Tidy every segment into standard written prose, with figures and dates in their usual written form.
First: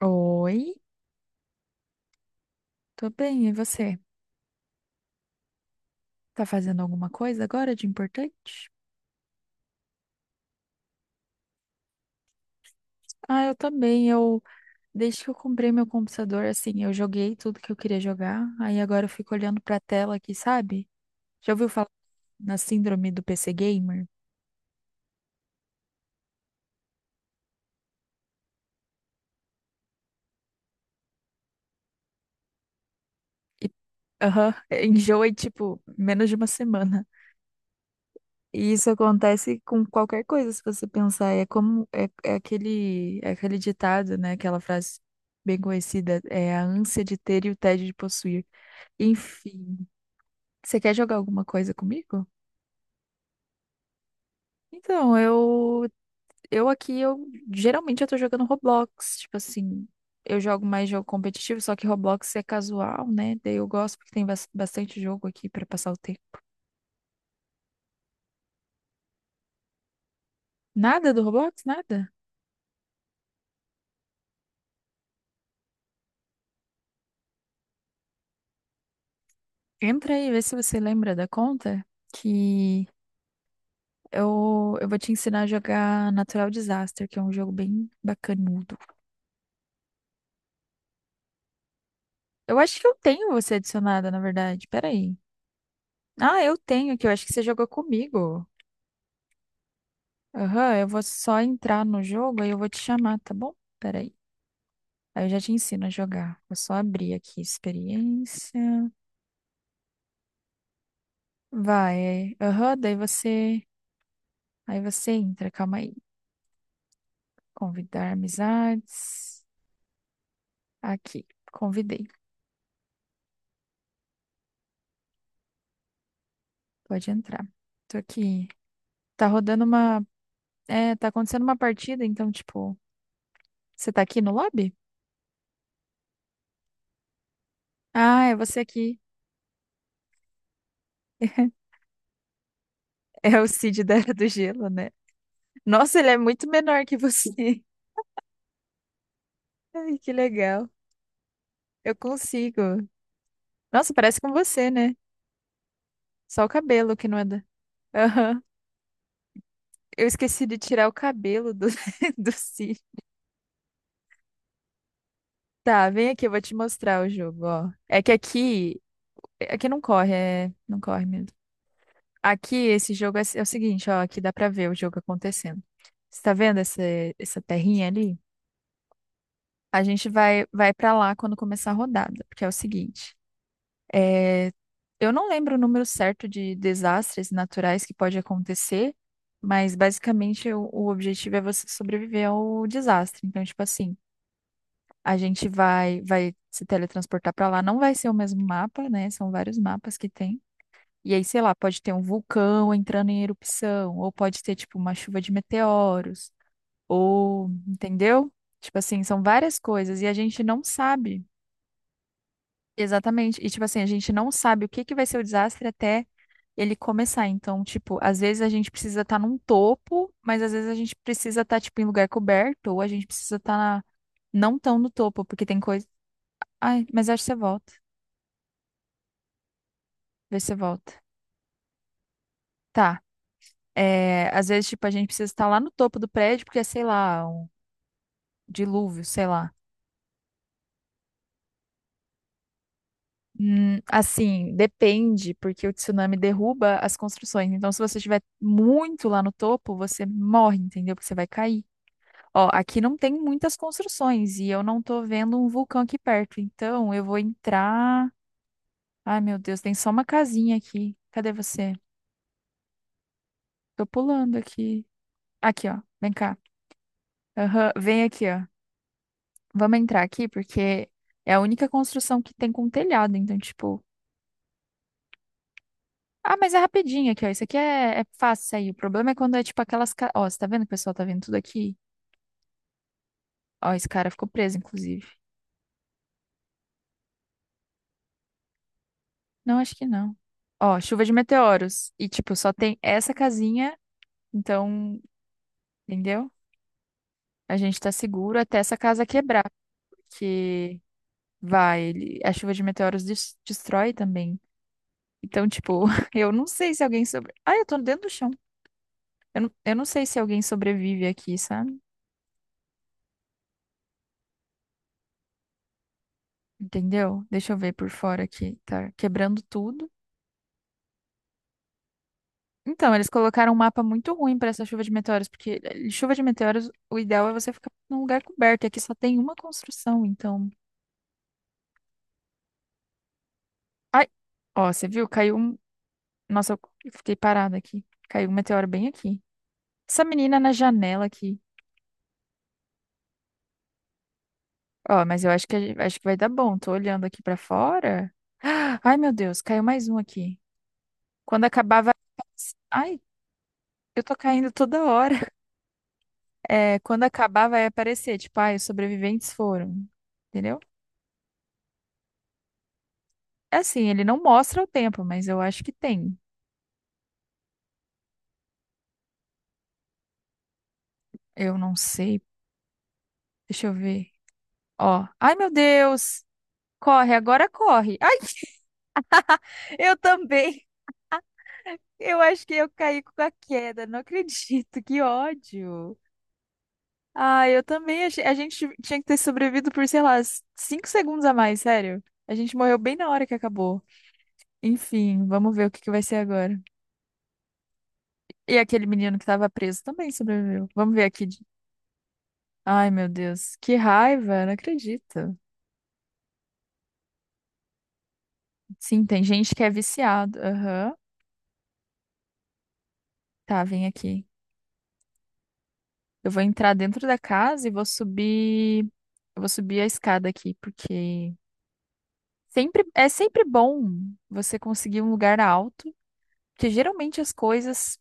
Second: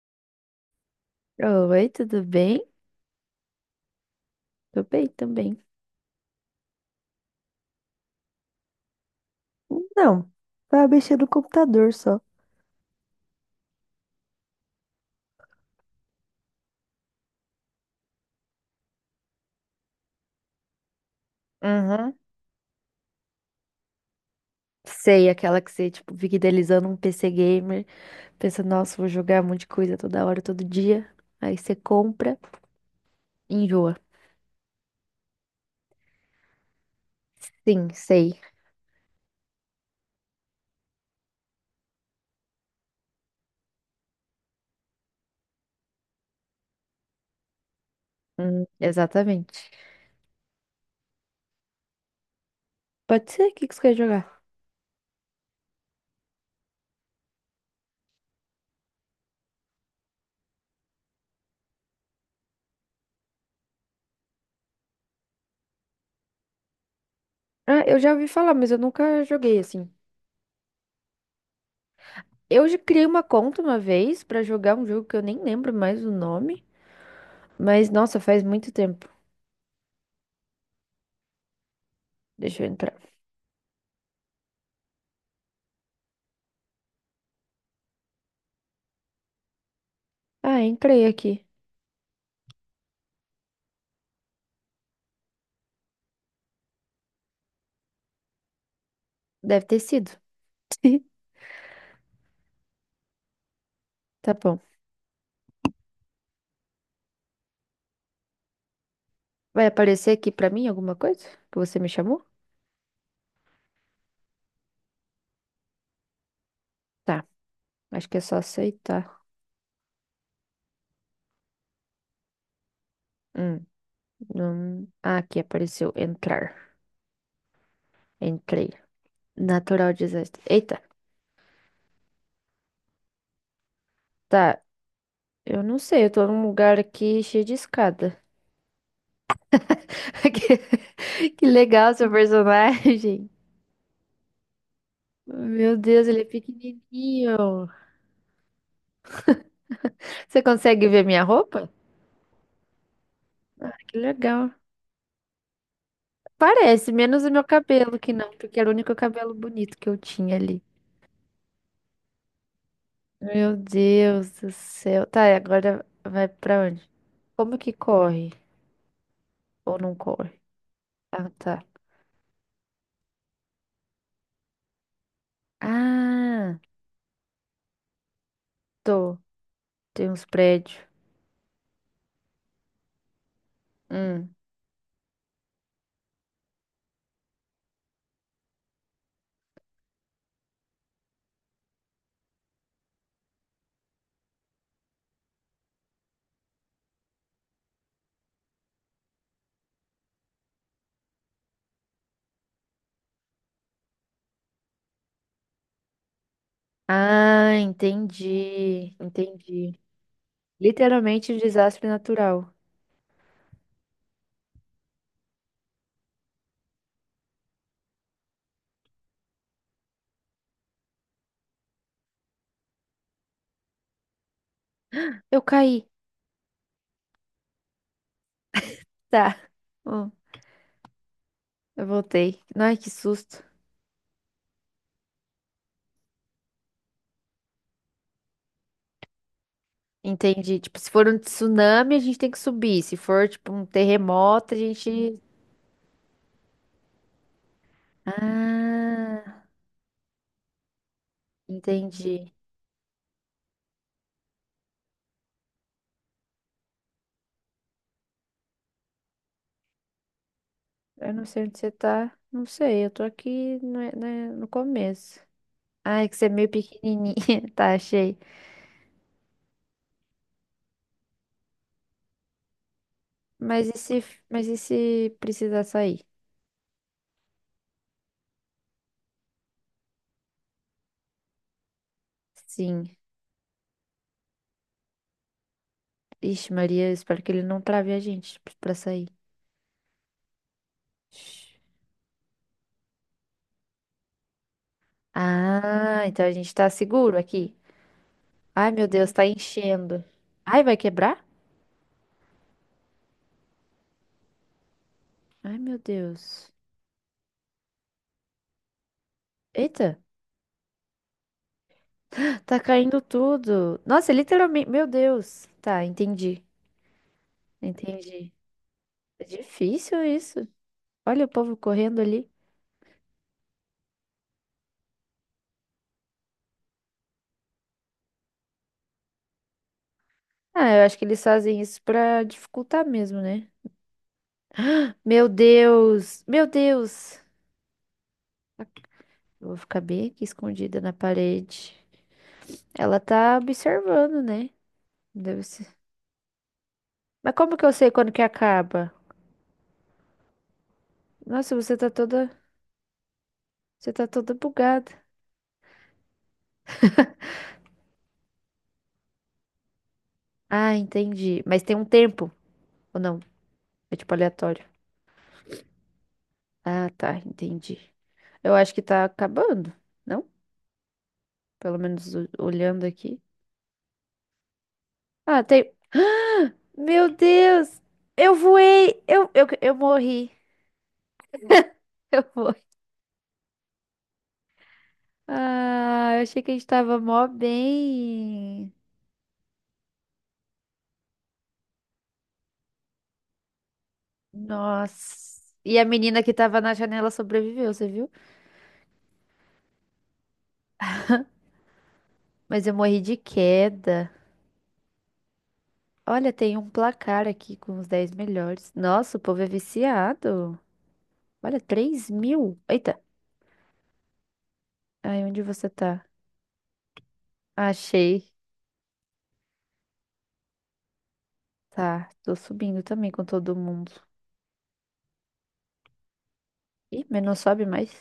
Oi, Oi, tudo bem? tô bem, e você? Tô bem também. Tá fazendo alguma coisa agora de importante? Não, vai mexer no computador só. Ah, eu também. Desde que eu comprei meu computador, assim, eu joguei tudo que eu queria jogar. Aí agora eu fico olhando pra tela aqui, sabe? Já ouviu falar Uhum. na síndrome do PC Gamer? Sei, aquela que você, tipo, fica idealizando um PC gamer, pensa, nossa, vou jogar um monte de coisa toda hora, todo dia. Aí você compra e E, enjoa. aham, enjoa em, tipo, menos de uma semana. Sim, sei. E isso acontece com qualquer coisa, se você pensar. É como, é, é aquele ditado, né? Aquela frase bem conhecida, é a ânsia de ter e o tédio de possuir. Exatamente. Enfim. Você quer jogar alguma coisa comigo? Pode ser? O que que você quer jogar? Então, eu aqui eu geralmente eu tô jogando Roblox, tipo assim, eu jogo mais jogo competitivo, só que Roblox é casual, né? Daí eu gosto porque tem bastante jogo aqui pra passar o tempo. Ah, eu já ouvi falar, mas eu nunca joguei assim. Nada do Roblox, nada. Eu já criei uma conta uma vez pra jogar um jogo que eu nem lembro mais o nome. Mas, nossa, faz muito tempo. Entra aí, vê se você lembra da conta Deixa eu que entrar. eu vou te ensinar a jogar Natural Disaster, que é um jogo bem bacanudo. Ah, entrei aqui. Eu acho que eu tenho você adicionada, na verdade. Pera aí. Ah, eu tenho aqui, eu acho que você jogou comigo. Deve ter sido. Aham, eu vou só entrar no jogo aí eu vou te chamar, tá bom? Peraí. Tá bom. Aí eu já te ensino a jogar. Vou só abrir aqui experiência. Vai aparecer aqui pra mim alguma coisa que você me chamou? Vai. É, aham, daí você. Aí você entra, calma aí. Tá. Acho Convidar que é só aceitar. amizades. Aqui, convidei. Hum, não... Ah, aqui apareceu entrar. Pode entrar. Tô aqui. Entrei. Tá rodando Natural uma. disaster. Eita. É, tá acontecendo uma partida, então, tipo, você tá aqui no Tá. lobby? Eu não sei. Eu tô num lugar aqui cheio de escada. Ah, é você aqui. Que legal seu personagem. É o Cid da Era do Gelo, né? Meu Nossa, Deus, ele é ele é muito menor que você. pequenininho. Ai, que Você legal. consegue ver minha roupa? Eu consigo. Ah, Nossa, que parece com legal. você, né? Só o Parece, cabelo que não menos é o da. meu cabelo, que não, Aham. porque era o único cabelo bonito que eu Eu tinha esqueci de ali. tirar o cabelo do, do cílio. Meu Deus do céu. Tá, e agora Tá, vem aqui, vai eu vou te pra onde? mostrar o jogo, Como ó. que É que corre? aqui. Aqui Ou não não corre, corre? é. Não corre mesmo. Ah, tá. Aqui, esse jogo é o seguinte, ó. Aqui dá pra ver o jogo acontecendo. Você tá vendo Ah, essa terrinha ali? tô. A gente Tem uns vai prédios. pra lá quando começar a rodada, porque é o seguinte. Hum. É, eu não lembro o número certo de desastres naturais que pode acontecer, mas basicamente o objetivo é você sobreviver ao desastre. Então, tipo assim, a gente vai se teletransportar para lá, não vai ser o mesmo mapa, né? São vários mapas que tem. E aí, sei lá, pode ter um vulcão entrando em erupção, ou pode ter, tipo, uma chuva de meteoros, ou, Ah, entendeu? Tipo entendi. assim, são várias Entendi. coisas e a gente não sabe. Literalmente um desastre natural. Exatamente. E, tipo assim, a gente não sabe o que que vai ser o desastre até ele começar. Então, tipo, às vezes a gente precisa estar num topo, mas às vezes a gente precisa estar, tipo, em lugar coberto, ou a gente precisa estar na não tão no topo, Eu porque tem coisa. caí. Ai, mas acho que você volta. Tá. Hum, Vê se você volta. eu voltei. Ai, que Tá. susto. É, às vezes, tipo, a gente precisa estar lá no topo do prédio, porque é, sei lá, um dilúvio, sei lá. Entendi. Tipo, se for um tsunami, a gente tem que subir. Se for, tipo, um Assim, terremoto, a gente. depende, porque o tsunami derruba as construções. Então, se você estiver muito lá no Ah, topo, você morre, entendeu? Porque você vai cair. entendi. Ó, aqui não tem muitas construções e eu não tô vendo um vulcão aqui perto. Então, eu vou entrar. Ai, meu Deus, tem só uma casinha aqui. Eu não Cadê sei onde você você? tá. Não sei, eu tô aqui no, Tô né, pulando no aqui. começo. Aqui, ó. Ah, é Vem que você é cá. meio pequenininha. Aham, Tá, vem achei. aqui, ó. Vamos entrar aqui porque é a única construção que tem com telhado. Então, Mas e tipo. se, mas e se precisar sair? Ah, mas é rapidinho aqui, ó. Isso aqui é, é fácil sair. O problema é quando é tipo aquelas. Ó, você tá vendo que o pessoal tá vendo tudo aqui? Sim. Ó, esse cara ficou preso, inclusive. Ixi, Maria, eu espero que ele não trave a gente pra sair. Não, acho que não. Ó, chuva de Ixi. meteoros. E, tipo, só tem essa casinha. Então, Ah, então a entendeu? gente tá seguro aqui. A gente tá seguro até Ai, essa meu casa Deus, tá quebrar, enchendo. Ai, vai porque quebrar? A chuva de meteoros destrói também. Então, Ai, meu tipo, eu não Deus. sei se alguém ah, eu tô dentro do chão. Eu não Eita, sei se alguém sobrevive aqui, sabe? tá caindo tudo. Nossa, literalmente, meu Deus. Tá, entendi. Entendeu? Deixa eu ver por fora Entendi. aqui. Tá É quebrando tudo. difícil isso. Olha o povo correndo ali. Então, eles colocaram um mapa muito ruim pra essa chuva de meteoros, porque eh, chuva de meteoros, o ideal é você ficar num lugar coberto, e aqui só tem uma construção, então. Ah, eu acho que eles fazem isso pra dificultar mesmo, né? Ai, ó, você viu? Meu Caiu um Deus! Meu Nossa, eu fiquei Deus! parada aqui. Caiu um meteoro bem aqui. Eu vou ficar Essa bem aqui menina na escondida na janela aqui. parede. Ela tá observando, né? Ó, mas eu Deve acho que ser. Vai dar bom. Tô olhando aqui Mas pra como que eu sei quando fora. que acaba? Ai, meu Deus, caiu mais um aqui. Quando Nossa, você acabar, tá vai. toda. Ai, Você eu tá tô toda caindo toda bugada. hora. É, quando acabar, vai aparecer. Tipo, ai, os sobreviventes foram. Entendeu? Ah, entendi. Mas tem um tempo, ou não? É assim, É ele tipo não mostra aleatório. o tempo, mas eu acho que tem. Ah, tá, entendi. Eu acho que tá acabando, não? Eu não Pelo menos sei. Olhando aqui. Deixa eu ver. Ó. Ai, Ah, meu tem. Deus! Meu Corre, agora Deus! corre. Ai, Eu voei! Eu eu morri. também. Eu Eu acho que morri. eu caí com a queda, não acredito, que ódio. Ah, eu achei que a gente tava mó Ah, eu também achei. A gente bem. tinha que ter sobrevivido por, sei lá, 5 segundos a mais, sério. A gente morreu bem na hora que acabou. Enfim, Nossa. vamos ver o E que a que vai ser menina que agora. tava na janela sobreviveu, você viu? E aquele menino que tava preso também sobreviveu. Vamos ver aqui. Mas eu Ai, morri meu de Deus, que queda. raiva, não acredito. Olha, tem um placar aqui com os 10 melhores. Sim, Nossa, o tem povo é gente que é viciado. viciado. Aham. Olha, 3.000. Eita. Tá, vem aqui. Ai, onde você tá? Eu vou entrar dentro da casa e vou Achei. subir. Eu vou subir a escada aqui, porque Tá, tô subindo sempre, é também com sempre todo bom mundo. você conseguir um lugar alto, porque Ih, geralmente mas as não sobe mais. coisas,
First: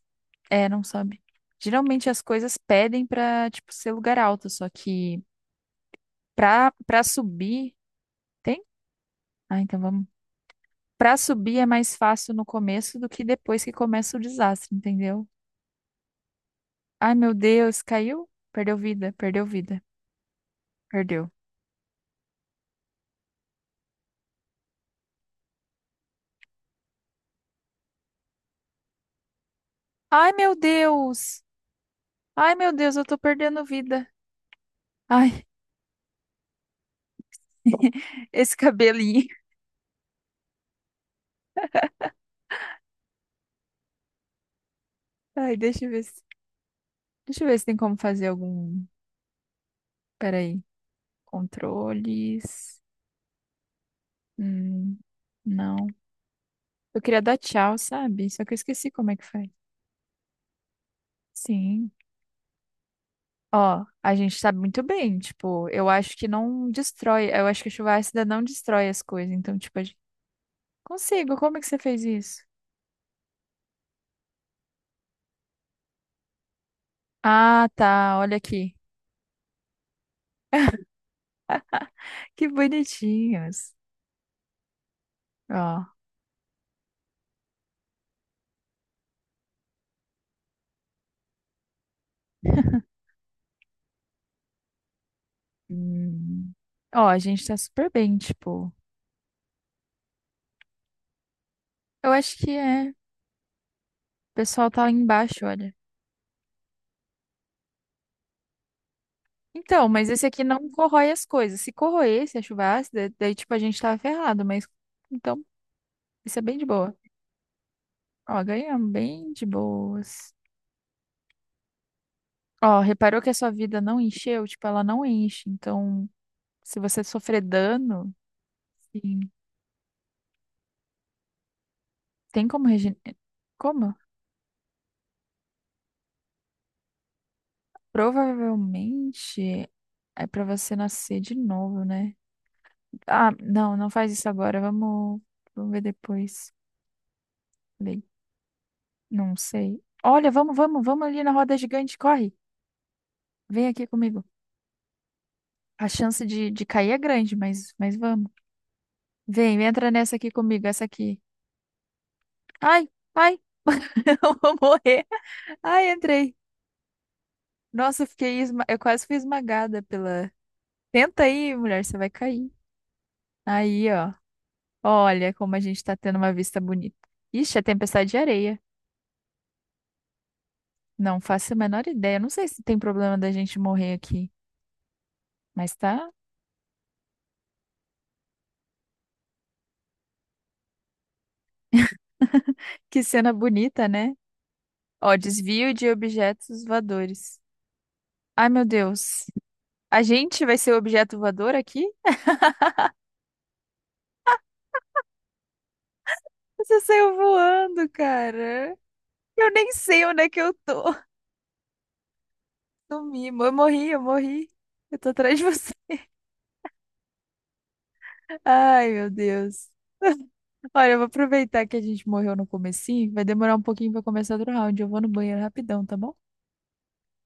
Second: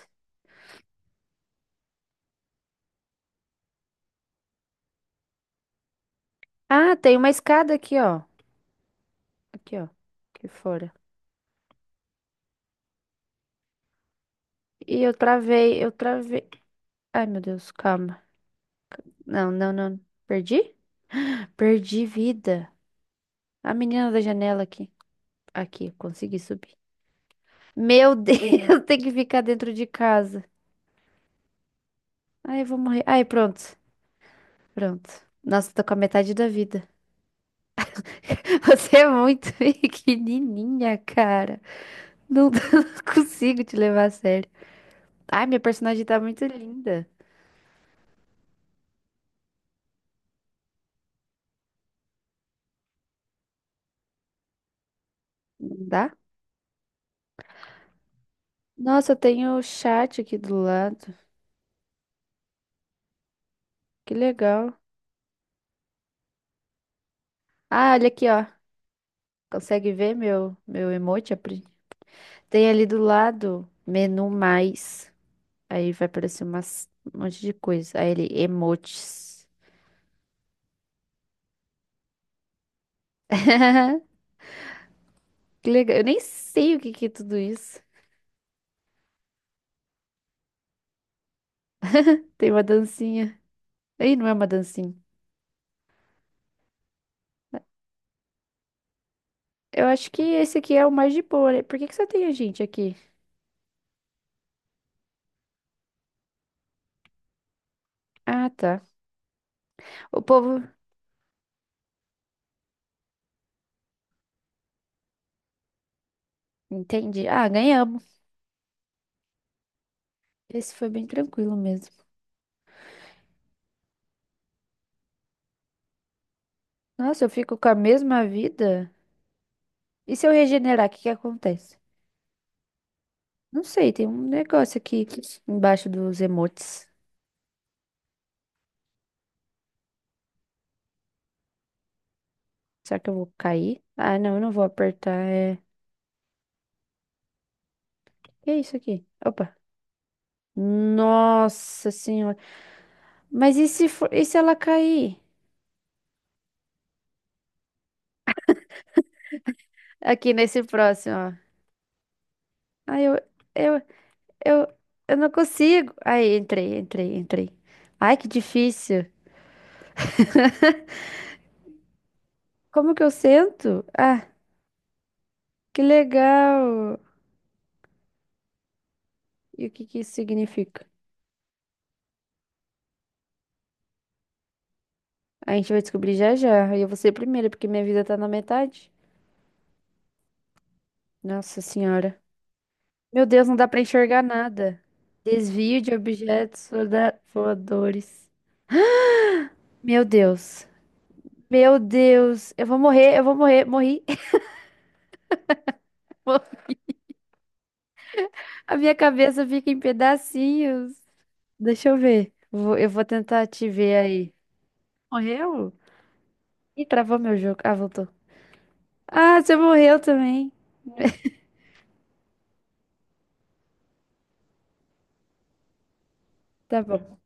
é, não sabe. Geralmente as coisas pedem pra, tipo, ser lugar alto, só que pra, Ah, pra tem uma escada subir, aqui, ó. tem? Ah, Aqui, então ó. vamos. Aqui fora. Pra subir é mais fácil no começo do que depois que começa o desastre, entendeu? Eu travei. Ai, Ai, meu meu Deus, Deus, calma. caiu? Perdeu Não, não, vida, não. Perdi? perdeu. Perdi vida. A menina da janela aqui. Aqui, consegui subir. Meu Deus, tem que ficar dentro de Ai, casa. meu Deus! Ai, Ai, eu meu vou Deus, eu morrer. tô Ai, pronto. perdendo vida. Pronto. Ai, Nossa, tô com a metade da vida. esse Você é cabelinho. muito pequenininha, cara. Não, não consigo te levar a sério. Ai, Ai, minha personagem tá muito linda. deixa eu ver se tem como fazer algum Peraí. Controles. Hum, Não não. dá? Eu queria dar tchau, sabe? Só que eu esqueci como Nossa, é eu que faz. tenho o chat aqui do lado. Sim. Ó, a Que gente sabe legal. muito bem. Tipo, eu acho que não destrói. Eu acho que a Ah, chuva olha ácida aqui, não ó. destrói as coisas. Então, tipo, a Consegue gente ver meu emoji? consigo. Como é Apri? que você fez isso? Tem ali do lado menu mais. Aí vai aparecer umas, um monte de Ah, coisa. Aí tá. ele, Olha aqui. emojis. Que bonitinhos. Que Ó. legal. Eu nem sei o que que é tudo isso. Tem uma dancinha. Aí não é uma dancinha. Hum. Ó, a gente tá super bem, tipo. Eu acho que esse aqui é o mais de boa, né? Por que que só Eu tem a acho que gente é. O aqui? pessoal tá lá embaixo, olha. Ah, tá. Então, mas O esse aqui povo. não corrói as coisas. Se corroesse a chuva ácida, daí tipo a gente tava ferrado, mas então isso é bem de boa. Entendi. Ah, ganhamos. Ó, ganhamos bem de boas. Esse foi bem tranquilo mesmo. Ó, reparou que a sua vida não encheu? Tipo, ela não enche. Então, se você Nossa, eu sofrer fico com a dano, mesma vida? sim, E se eu regenerar, o que que acontece? tem como. Não sei, Como? tem um negócio aqui embaixo dos emotes. Provavelmente é pra você nascer de novo, né? Será que eu Ah, vou não, cair? não faz Ah, isso não, eu não agora. vou apertar. É... Vamos ver depois. Bem, Que é isso aqui? não Opa. sei. Olha, vamos ali na roda Nossa gigante, corre. senhora. Mas Vem e aqui se for... comigo. e se ela cair? A chance de cair é grande, mas vamos. Vem, entra nessa aqui Aqui nesse comigo, essa próximo, aqui. ó. Ai, Ai, ai, eu, eu vou eu, morrer. eu não Ai, consigo. entrei. Aí, entrei, entrei, entrei. Nossa, Ai, que eu quase difícil. fui esmagada pela. Tenta aí, mulher, você vai cair. Como que eu sento? Aí, ó. Ah, Olha como a gente que tá tendo uma vista legal. bonita. Ixi, é tempestade de areia. E o que que isso significa? Não faço a menor ideia. Não sei se tem problema da gente morrer aqui, A gente mas vai tá. descobrir já já. E eu vou ser a primeira, porque minha vida tá na metade. Nossa senhora. Que Meu cena Deus, não dá pra bonita, né? enxergar nada. Ó, desvio Desvio de de objetos objetos voadores. voadores. Ai, meu Deus. A Meu gente vai Deus. ser o objeto voador Meu aqui? Deus. Eu vou morrer, eu vou morrer. Morri. Você saiu voando, cara. A minha cabeça Eu fica nem em sei onde é que eu tô. pedacinhos. Deixa eu ver. Eu vou Sumi, tentar eu te morri, ver eu aí. morri. Eu tô atrás de Morreu? você. Ih, travou meu jogo. Ah, voltou. Ai, meu Ah, você Deus. morreu também. Olha, eu vou aproveitar que a gente morreu no comecinho. Vai demorar um pouquinho pra começar outro round. Eu vou no banheiro rapidão, tá bom? Tá bom.